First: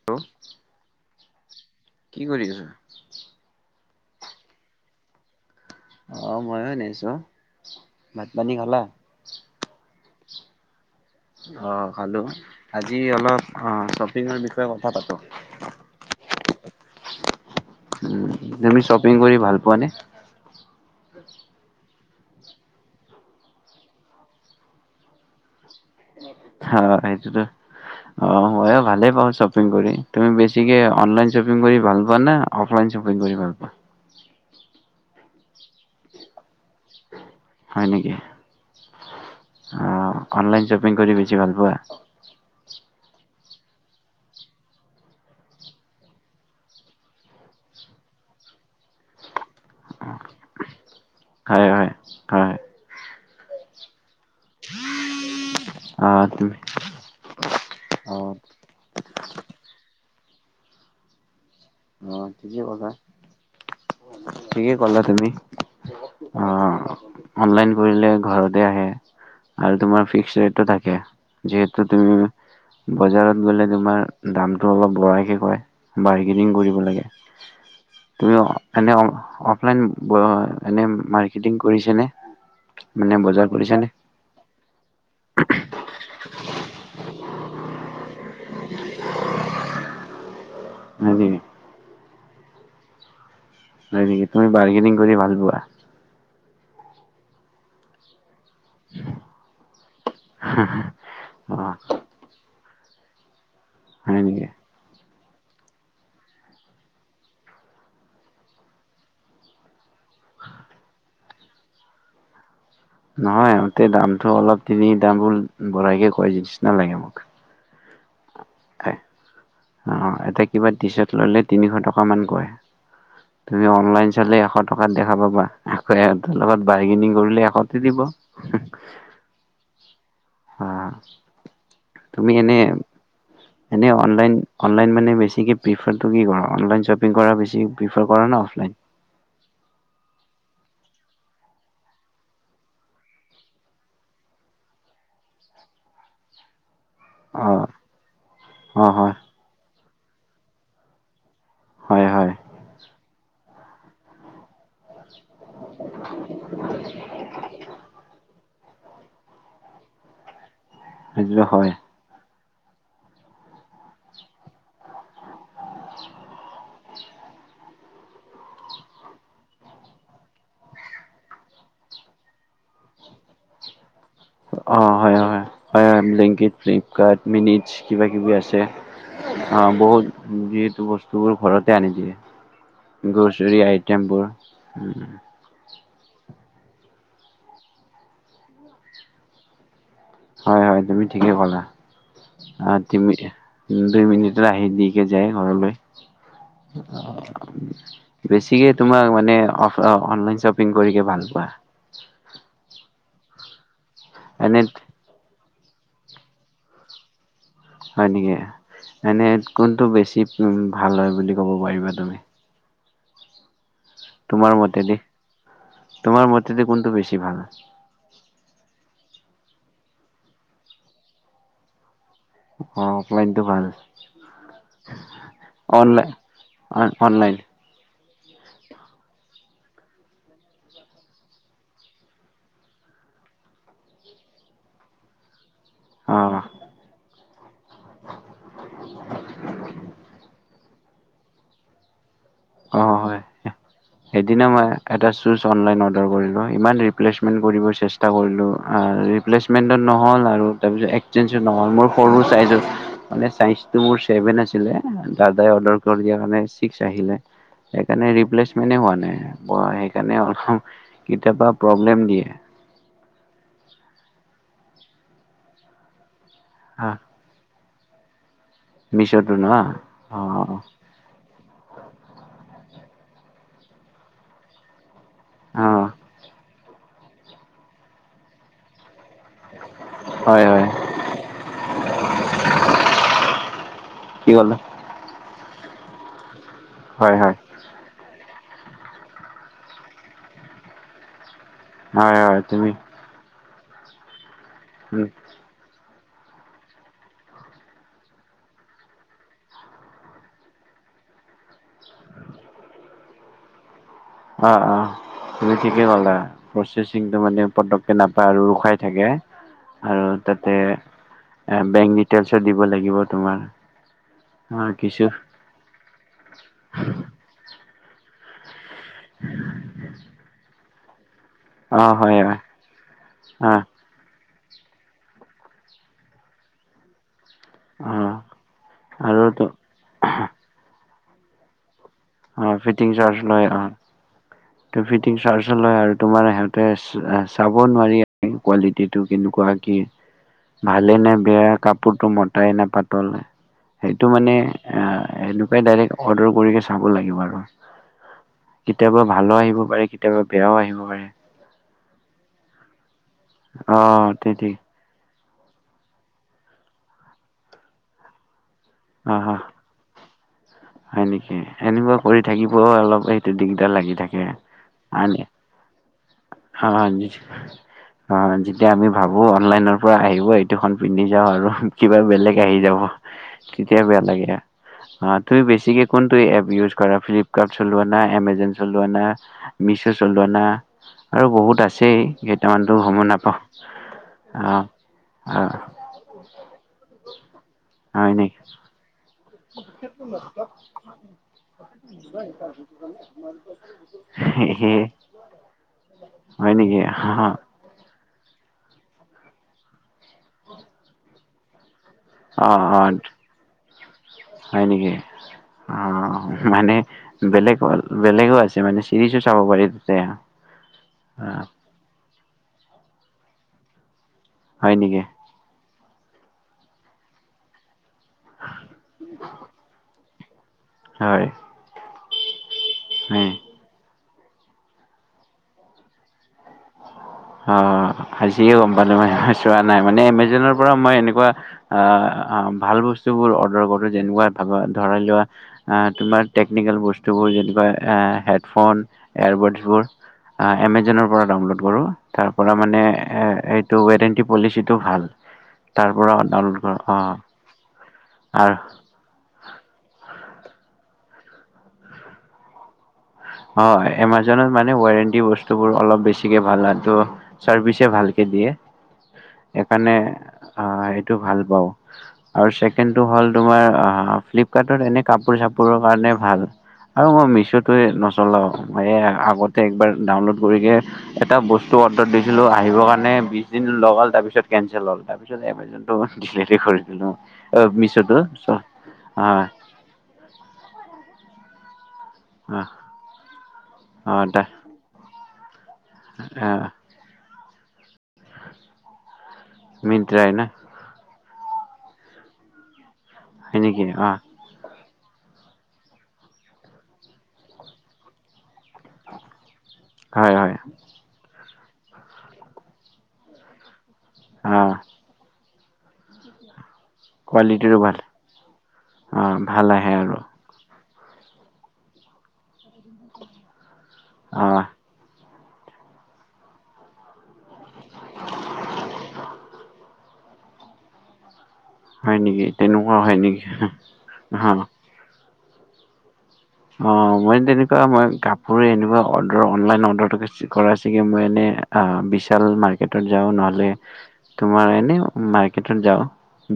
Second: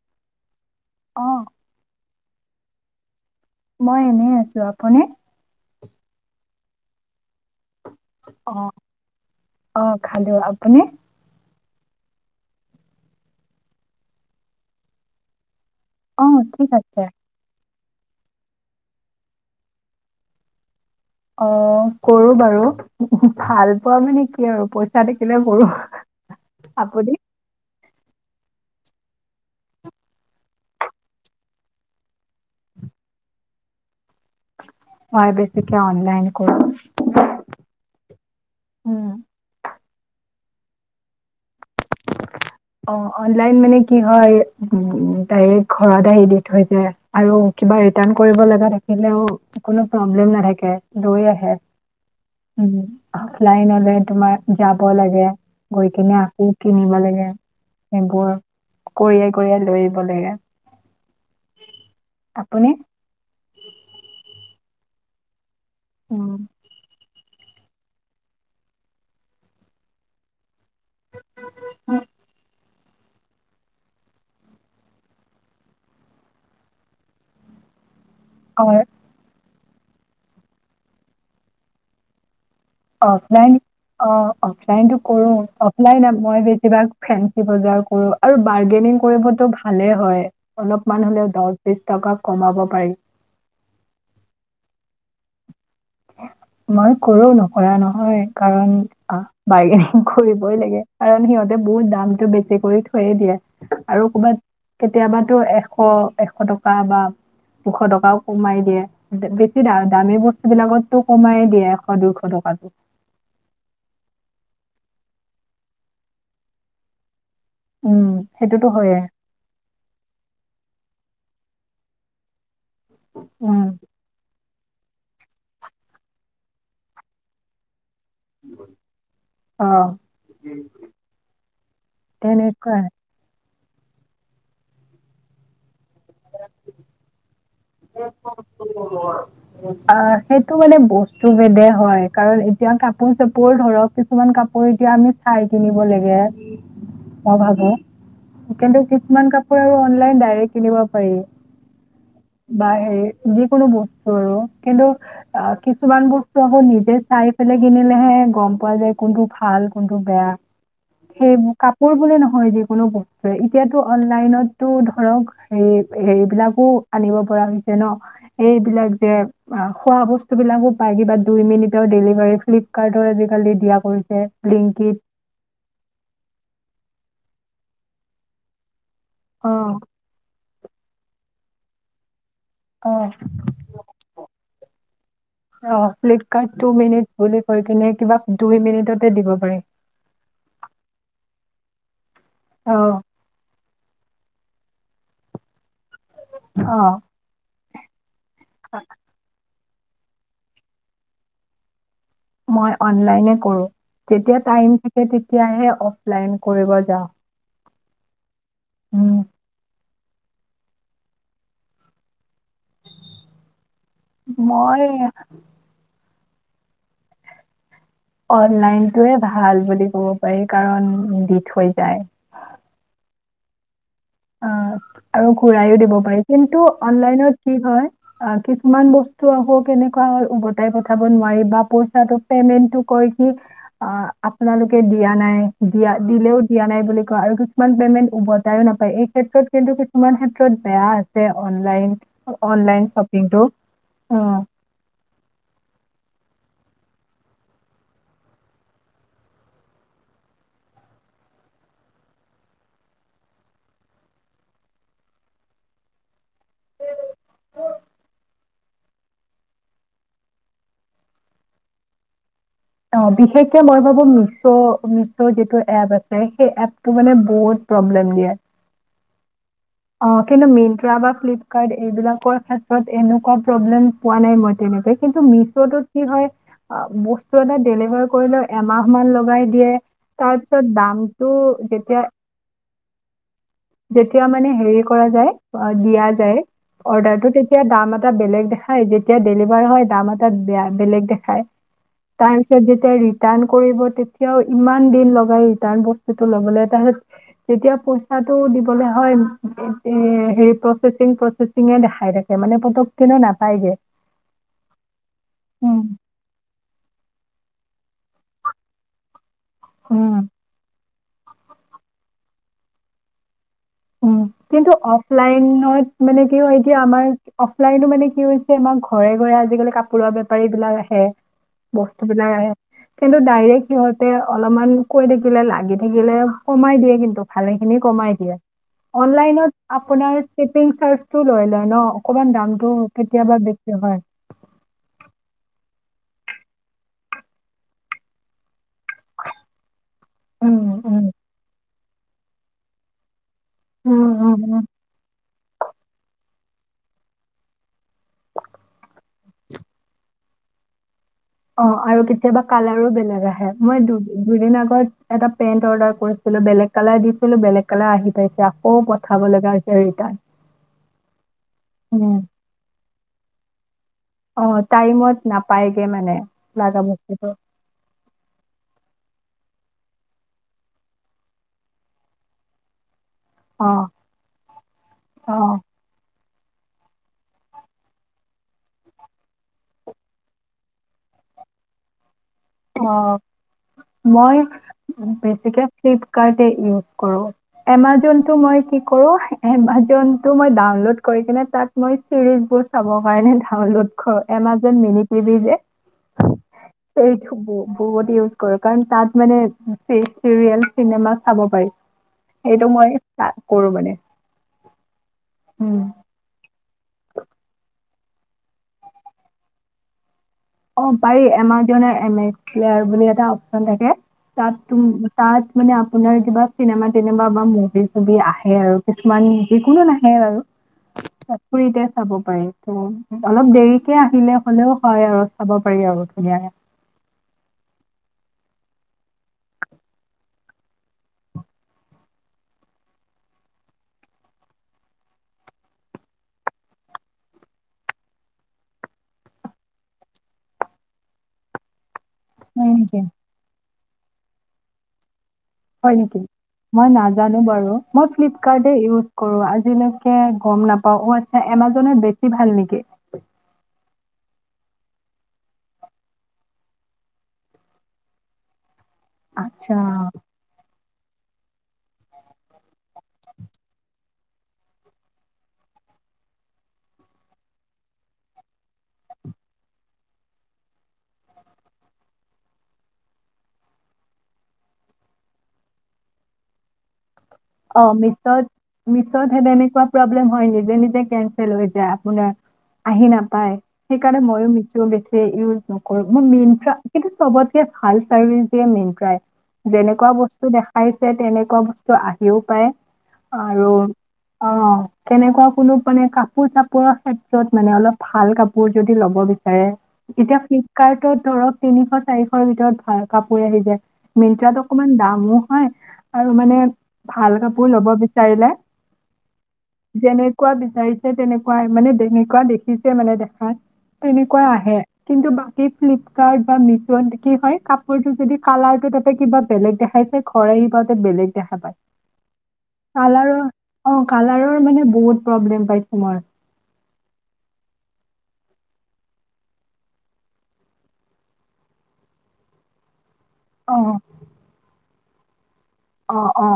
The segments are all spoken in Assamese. [unintelligible] অ'। কি কৰি আছা? মই এনেই আছো। আপুনি? অঁ মইয়ো এনে আছো। ভাত পানী অঁ, খালা? অঁ খালো। আপুনি? অ খালোঁ। আজি অলপ অ শ্বপিঙৰ বিষয়ে কথা পাতো। অ ঠিক আছে। উম তুমি শ্বপিং কৰি ভাল পোৱানে? অঁ কৰো বাৰু। ভাল পোৱা মানে কি আৰু পইচা থাকিলে কৰো। অঁ আপুনি? সেইটোতো অঁ হয়। প্ৰায় ভালেই পাওঁ শ্বপিং কৰি। তুমি বেছিকে অনলাইন শ্বপিং কৰি ভাল পোৱা নে অফলাইন শ্বপিং কৰি ভাল পোৱা? মই বেছিকে অনলাইন কৰোঁ। হয় নেকি? উম, অ অনলাইন শ্বপিং কৰি বেছি ভাল পোৱা? অ অনলাইন মানে কি হয় উম ডাইৰেক্ট ঘৰত আহি দি থৈ যায়। আৰু কিবা ৰিটাৰ্ণ কৰিব লগা থাকিলেও- কোনো প্ৰব্লেম নাথাকে লৈ আহে। হয় হয় হয় উম অফলাইন হলে তোমাৰ- যাব লাগে, গৈ অ কিনে আকৌ তুমি কিনিব লাগে। অ বোৰ কৰিয়াই কৰিয়াই লৈ আহিব লাগে। অ ঠিকেই আপুনি? ক'লা ঠিকে কলা তুমি। অঁ অনলাইন কৰিলে ঘৰতে আহে আৰু তোমাৰ ফিক্স ৰেটটো থা- কে। যিহেতু তুমি- বজাৰত গলে তোমাৰ দামটো অলপ বঢ়াই কে কয়। বৰ্গেনিং কৰি- ব লগে। তুমি এনে- অফলাইন অ এনেই মাৰ্কেটিং কৰিছেনে? মানে বজাৰ অফলাইন কৰিছানে? অ। অফলাইনটো কৰো অফলাইন মই বেছিভাগ ফেঞ্চি বজাৰ কৰো। আৰু বাৰ্গেনিং কৰিবতো ভালে হয়। অলপমান হয় হলেও নেকি? দহ বিশ টকা কমাব পাৰি। হয় নেকি? তুমি বাৰ্গেনিং কৰি ভাল পোৱা। মই কৰো নকৰা নহয়। কাৰণ বাৰ্গেনিং কৰিবই লাগে কাৰণ সিহঁতে অ' বহুত দামতটো বেছি কৰি- থৈয়ে দিয়ে। আৰু হয় নেকি? কবাত কেতিয়াবাটো এশ এশ টকা বা- দুশ টকাও কমাই দিয়ে বেছি দা দামী বস্তু বিলাকত- টো কমাই দিয়ে এশ দুইশ টকাতটো। নহয় সিহঁতে দামটো অলপ এনেই দামবোৰ বঢ়াইকে কয় নিচিনা লাগে মোক। উম সেইটোতো হয়ে। অ এতিয়া কিবা টি চাৰ্ট ললে তিনিশ টকা মান কয়। উম, তুমি অনলাইন চালে এশ- টকাত দেখা পাবা। আকৌ হেতৰ লগত বাৰ্গেনিং কৰিলে এশতে দিব। অঁ অঁ তুমি এনে- তেনেকুৱাই। এনেই অনলাইন অনলাইন মানে বেছিকৈ প্ৰিফাৰটো কি কৰা অনলাইন শ্বপিং কৰা বেছি- প্ৰিফাৰ কৰা না অফলাইন? [unintelligible] আঁ সেইটো মানে বস্তু বেদে হয়। কাৰণ এতিয়া কাপোৰ চাপোৰ ধৰক- কিছুমান কাপোৰ এতিয়া আমি চাই কিনিব লাগে- মই অ ভাবো। সেইকাৰণে অ হয় কিছুমান কাপোৰ আৰু অনলাইন ডাইৰেক্ট কিনিব পাৰি। হয় হয়। বা হেৰি যিকোনো বস্তু আৰু, কিন্তু অ' কিছুমান বস্তু আকৌ নিজে চাই পেলাই কিনিলেহে গম পোৱা যায়। কোনটো ভাল কোনটো বেয়া, সেই সেইটো হয় কাপোৰ বোলি নহয় যিকোনো বস্তু। হয়, এতিয়াতো অনলাইনতটো ধৰক হে- হেৰিবলাকো আনিব পৰা হৈছে ন' এইবিলাক যে অ' খোৱা বস্তু বিলাকো পাই কিবা দুই মিনিটৰ ডেলিভাৰী ফ্লিপকাৰ্টৰ আজিকালি দিয়া কৰিছে। ব্লিংকিত অ' হয় হয় হয়ক‌ ব্লিঙ্কিট, ফ্লিপকাৰ্ট মিনিটছ কিবা কিবি আছে। অ' বহুত, যিহেতু বস্তুবোৰ ঘৰতে আনি দিয়ে। অ গ্ৰছৰী আইটেমবোৰ। অ' ফ্লিপকাৰ্ট টু মিনিট বুলি কৈ কিনে, কিবা দুই মিনিটতে দিব পাৰি। হয় হয়, তুমি ঠিকেই ক'লা আহ অ তুমি, উম দুই মিনিটতে আহি দি কে যায় ঘৰলৈ। অ বেছিকে তোমাক মানে অফ অ' অনলাইন শ্বপিং কৰি কিয় ভাল পোৱা। মই অনলাইনে কৰো। যেতিয়া‌ এনে টাইম থাকে তেতিয়াহে অফলাইন কৰিব যাওঁ। হয় নেকি, উম, এনেই কোনটো বেছি উ- ভাল হয় বুলি ক'ব পাৰিবা তুমি। তোমাৰ মতে মই দেই, তোমাৰ মতেদি কোনটো বেছি ভাল? অনলাইনটোৱে ভাল বুলি ক'ব পাৰি, কাৰণ দি থৈ যায়। অ' অফলাইন তো ভাল। অ' আৰু ঘূৰাইও দিব অনলাইন পাৰি, কিন্তু অনলাইন অনলাইনত কি হয় অ' কিছুমান বস্তু আকৌ কেনেকুৱা হয়, উভতাই পঠাব নোৱাৰি বা পইচাটো পেমেন্টো কয় কি অ' আপোনালোকে দিয়া নাই। দিয়া- অ দিলেও দিয়া নাই বুলি কয় আৰু কিছুমান পেমেণ্ট উভতাইও নাপাওঁ। এই ক্ষেত্ৰত, কিন্তু কিছুমান ক্ষেত্ৰত বেয়া আছে অনলাইন। অ অনলাইন হয় শপিংটো অ'। সেইদিনা মই এটা শ্বুজ অনলাইন অৰ্ডাৰ কৰিলোঁ। ইমান ৰিপ্লেচমেণ্ট কৰিব চেষ্টা কৰিলোঁ, ৰিপ্লেচমে -মেণ্ট ও নহ'ল আৰু তাৰপিছত এক্সেঞ্চ ও নহ'ল মোৰ সৰু ছাইজৰ। মানে ছাইজ টো মোৰ চছেভেন আছিলে, দাদাই অৰ্ডাৰ কৰি দিয়া কাৰণে ছিক্স আহিলে। সেইকাৰণে ৰিপ্লেচমেণ্টে এ হোৱা নাই, সেইকাৰণে অলপ কেতিয়াবা প্ৰব্লেম দিয়ে। অ' বিশেষকে মই ভাবো মিছৌ' মিছৌ' যিটো এপ আছে, সেই এপটো হা মানে বহুত প্ৰব্লেম দিয়ে, মিছতো ন অ' কিন্তু মিন -ট্ৰা বা ফ্লিপকাৰ্ট এইবিলাকৰ ক্ষেত্ৰত এনেকুৱা প্ৰব্লেম পোৱা নাই মই তেনেকে। কিন্ত অ মিছৌটোত কি হয়, বস্তু এটা ডেলিভাৰ কৰিলে এমাহ মান লগাই। লগাই দিয়ে। তাৰ হয় পিছত হয় দামতটো যেতিয়া, যেতিয়া কি মানে ক'লা হেৰি কৰা যায় দিয়া যায় হয় অৰ্ডাৰ টো, হয় তেতিয়া এতিয়া দাম এটা বেলেগ দেখাই, যেতিয়া ডেলিভাৰ হয় দাম এটা বেয়া- বেলেগ দেখায়। হয় তাৰ হয় পিছত তুমি যেতিয়া ৰিৰ্টাণ কৰিব, তেতিয়াও ইমান উম দিন লগাই ৰিৰ্টাণ বোৰ। সেইটো লবলে [unintelligible] যেতিয়া পইচাটো দিবলে হয়। এ হেৰি প্ৰচেচিং প্ৰচেচিং চিঙে দেখাই থাকে, মানে পতক কেনে নাপায়গে। অ'অ' তুমি উম। ঠিকেই ক'লা। প্ৰচেচিংটো মানে পতককে নাপায়, আৰু ৰখাই থাকে আৰু উম তাতে এ বেংক ডিটেইলছ ও দিব লাগিব তোমাৰ। উম, অ কিন্তু কিছু অফলাইনত মানে কি হয়, এতিয়া আমাৰ অফলাইনো মানে কি হৈছে আমাৰ ঘৰে ঘৰে আজিকালি কাপোৰৰ বেপাৰী বিলাক আহে। অ হয় বস্তুবিলাক হয় আহে কিন্তু অ ডাইৰেক সিহঁত তে অলপমান কৈ থাকিলে লাগি থাকিলে কমাই দিয়ে কিন্তু ভালেখিনি অ কমাই দিয়ে। আৰু তো অনলাইনত আপোনাৰ শ্বিপিং চাৰ্জটো লৈ লয় ন'? অকমান অ দামটো কেতিয়াবা বেছি হয়। তোৰ ফিটিং চাৰ্জো লয় আৰু তোমাৰ সিহঁতে চা এ চাব নোৱাৰি কোৱালি টিটো কেনেকুৱা কি উম, ভালে উম, নে বেয়া কাপোৰটো মতাই নাপা তলে উম, সেইটো মানে উম, উম। আ সেনেকুৱা ডাইৰেক্ট অৰ্ডৰ কৰিকে চাব লাগিব আৰু কেতিয়াবা ভালো আহিব পাৰে কেতিয়াবা বেয়াও আহিব পাৰে। অ আৰু কেতিয়াবা কালাৰো বেলেগ আহে। অ মই দু তে ঠিক দুদিন আগত এটা পেন্ট অৰ্ডাৰ কৰিছিলো, বেলেগ কালাৰ দিছিলো, বেলেগ কালাৰ আহি পাইছে আ কৌ অ হ পঠাব লগা হৈছে সেই ৰিটাৰ্ণ উম। অ অলপ সেইটো দিগদাৰ লাগি থাক অ টাইমত নাপায়গে মানে। [unintelligible] লাগা বস্তুটো। অ যেতিয়া আমি ভাবো অনলাইনৰ পৰা আহিব এইটোখন পিন্ধি যাওঁ আৰু কিবা বেলেগ আহি যাব। তেতিয়া অ', বেয়া লাগে, অ তুমি বেছিকে কোনটো এপ ইউজ কৰা? ফ্লিপকাৰ্ট চলোৱা না এমেজন চলোৱা না মিছো চলোৱা না আৰু বহুত আছেই কেইটামানতো গম অ'। নাপাওঁ, মই অ অ। বেছিকে ফ্লিপকাৰ্টে ইউজ কৰো। হয় এমাজনটো নেকি মই কি কৰোঁ? এমাজনটো মই ডাউনলড কৰি কেনে তাত মই ছিৰিজবোৰ চাব কাৰণে ডাউনলোড কৰো, এমাজন মিনি টিভি যে। হয় নেকি হ হ। উ বহুত ইউজ কৰো কাৰণ তাত মানে চি চিৰিয়েল, চিনেমা চাব পাৰি। অ সেইটো মই অত, তাত কৰোঁ মানে। হয় নেকি? অ উম। মানে বেলেগ হল বেলেগো আছে মানে চিৰিজো চাব পাৰি তোতে। অ পাৰি, এমাজনৰ এমেছ [unintelligible] বুলি এটা অপচন থাকে তাত হয় তুম নেকি তাত মানে আপোনাৰ কিবা চিনেমা - তিনেমা বা মুভি - চুভি আহে আৰু কিছুমান যিকোনো না সেই বাৰু, হয় আ ফ্ৰীতে চাব পাৰি ত হয়। অলপ দেৰি তিয়া আহিলে হ'লেও হয় আৰু চাব পাৰি আৰু ধুনীয়াকে। হ, আজিয়ে গম পালো মই, মই চোৱা নাই মানে এমেজনৰ পৰা মই এনেকুৱা আহ আ ভাল বস্তুবোৰ অৰ্ডাৰ কৰো যেনেকুৱা ভাবা ধৰাই লোৱা আ তোমাৰ টেকনিকেল বস্তুবোৰ যেনেকুৱা এ হেডফোন, এয়াৰবডছবোৰ। আ এমেজনৰ পৰা ডাউনলোড কৰোঁ। তাৰ পৰা হয় মানে নেকি? এ এইটো ৱেৰেণ্টি পলিচিটো ভাল। তাৰ হয় পৰা নেকি? ডাউনলোড কৰ মই অ নাজানো বাৰু, মই আৰু ফ্লিপকাৰ্টে ইউজ কৰো আজিলৈকে গম নাপাও, অ আচ্ছা এমাজনত বেছি ভাল নেকি? হয়, এমাজনত মানে ৱাৰেণ্টি বস্তুবোৰ অলপ বেছিকে ভাল হয় ত চাৰ্ভিচে ভালকে দিয়ে আচ্ছা। সেইকাৰণে আহ এইটো ভাল পাওঁ। আৰু ছেকেণ্ডটো হ'ল তোমাৰ আ ফ্লিপকাৰ্টত এনে কাপোৰ চাপোৰৰ কাৰণে ভাল। আৰু মই মিছটোৱে নচলাও এই আ আগতে একবাৰ ডাউনলড কৰিকে এটা বস্তু অৰ্ডাৰ দিছিলো, আহিবৰ কাৰণে বিশ দিন লগাল তাৰপিছত কেনচেল হ'ল তাৰপিছত এমে যোনটো ডিলেটে কৰি দিলো। অ মিছত মিছত সেই তেনেকুৱা তিয়া বুলে মই নিজে নিজে কেনচেল হৈ যাই আপোনাৰ আহি নাপাই, সেইকাৰণে অ মইও নিজ টো বেছিয়ে ইউজ নকৰোঁ। মই অ মিনট্ৰা কিন্তু চৱতকে ভাল চাৰ্ভিচ দিয়ে মিনট্ৰাই। যেনেকুৱা মিনট্ৰাই না বস্তু দেখাইছে তেনেকুৱা বস্তু আহিও পায় হয় আৰু নেকি [inaudible] তেনেকুৱা কোনো মানে কাপোৰ চাপোৰৰ ক্ষেত্ৰত মানে, অলপ ভাল কাপোৰ যদি ল'ব বি- হয় এতিয়া হয় ফ্লিপকাৰ্টত ধৰক তিনিশ চাৰিশৰ ভিতৰত ভাল কাপোৰ আহি যায়। অ মিনট্ৰাত অকমান দামো হয় আৰু মানে ভাল কাপোৰ কোৱালিটিৰো ল'ব ভাল বিচাৰিলে অ ভাল আহে আৰু যেনে কুৱা বিচাৰিছে তেনেকুৱাই মানে যেনেকুৱা দেখিছে মানে দেখাত অ তেনেকুৱাই আহে। কিন্তু বাকী ফ্লিপকাৰ্ট বা মেছত কি হয় কাপোৰটো যদি কালাৰটো তাতে কিবা বেলেগ দেখাইছে ঘৰ আহি পাওঁতে বেলেগ দেখা পায়। হয় নেকি? তেনেকুৱা হয় কালাৰৰ নেকি অ', অ কালাৰৰ মানে বহুত প্ৰব্লেম পাইছোঁ মই! অ মই তেনেকুৱা মই কাপোৰে এনেকুৱা অৰ্ডাৰ অনলাইন অৰ্ডাৰটোকে [unintelligible] মই এনে অ', বিশাল মাৰ্কেটত যাওঁ, নহ'লে অ তোমাৰ এনেও মাৰ্কেটত যাওঁ,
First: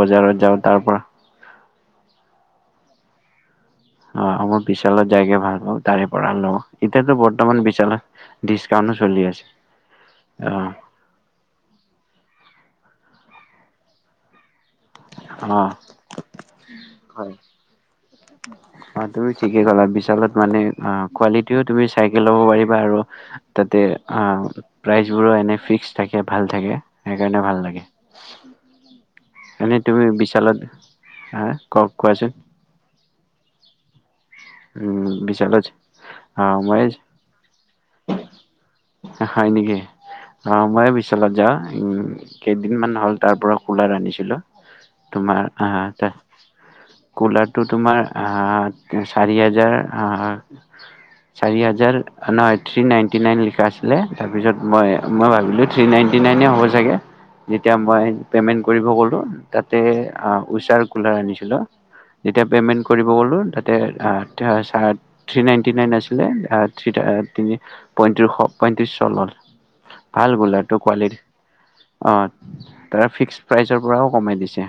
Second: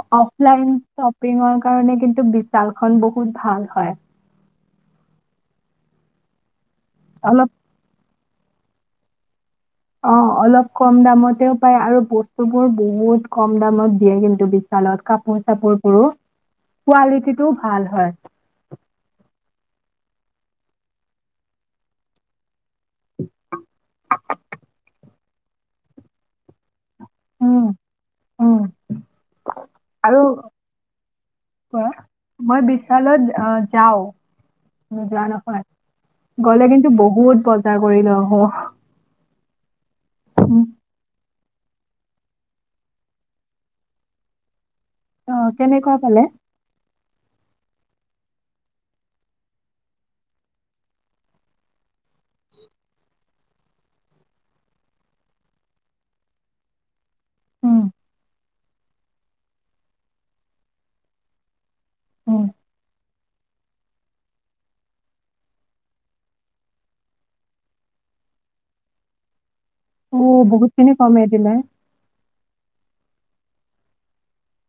বজাৰত যাওঁ তাৰ পৰা। পিঙৰ কাৰণে কিন্তু বিশালখন বহুত ভাল হয়। অ' আমাৰ বিশালত জাইগে ভাল পাওঁ, তাৰে পৰা লওঁ এতিয়াাতো অলপ বৰ্তমান বিশালত ডিছকাউণ্টও চলি আছে। অ', অলপ কম দামতে পায়, আৰু বস্তুবোৰ বহুত কম দামত দিয়ে কিন্তু বিশালত। কাপোৰ অ চাপোৰ বোৰো কোৱালিটিটোও ভাল হয়। অঁ তুমি ঠিকে ক'লা বিশালত মানে অ', কোৱালিটিও তুমি [unintelligible] ল'ব পাৰিবা আৰু তাতে আ প্ৰাইচবোৰো এনে ফিক্স থাকে ভাল থাকে। সেইকাৰণে উম ভাল লাগে উম এনেই তুমি আৰু বিশালত আ কওক কোৱা? কোৱাচোন মই বিশালত যাওঁ, উম নোযোৱা বিশালত নহয় অ গ'লে মই কিন্তু বহুত ব জাৰ, কৰি লৈ আহোঁ। হে হয় নেকি? অ', ময়ে বিশালত যাওঁ, উম কেইদিনমান হ'ল তাৰ পৰা কুলাৰ আনিছিলোঁ। অ তোমাৰ আহ কেনেকুৱা তে পালে কুলাৰটো তোমাৰ আ চাৰি হাজাৰ আ চাৰি হাজাৰ হেন থ্ৰী নাইণ্টি নাইন লিখা আছিলে, তাৰপিছত মই, মই ভাবিলোঁ থ্ৰী নাইণ্টি নাইনে হ'ব চাগে! যেতিয়া উম মই পেমেন্ট কৰিব গলোঁ, তাতে আ উষাৰ কুলাৰ আনিছিলোঁ। উম তেতিয়া পেমেন্ট কৰি ব, গ'লোঁ তাতে ছ থ্ৰী নাইণ্টি নাইন আছিলে তিনি পইতিশ পইত্ৰিশ চলল অ ভাল গোলাটো বহুতখিনি কোৱালিতি কমাই দিলে অঁ, তাৰ ফিক্স প্ৰাইচৰ পৰাও কমাই দিছে।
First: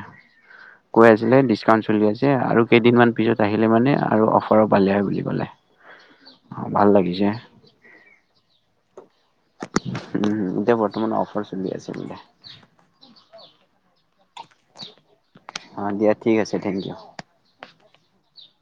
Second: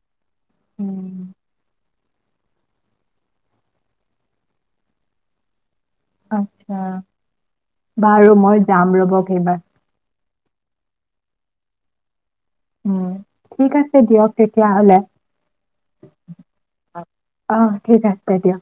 কৈ উম আছিলে ডিচকাউন্ট চলি আছে আৰু কেইদিনমান পিছত আহিলে মানে আৰু অফাৰৰ পালে হয় বুলি ক'লে! আচ্ছা, ভাল লাগিছে বাৰু মই যাম ৰ'ব এইবাৰ উম, এতিয়া বৰ্তমান অফাৰ চলি আছে বোলে! উম, ঠিক আছে দিয়ক তেতিয়াহ'লে অ' দিয়া ঠিক আছে থেংক ইউ। অহ, ঠিক আছে দিয়ক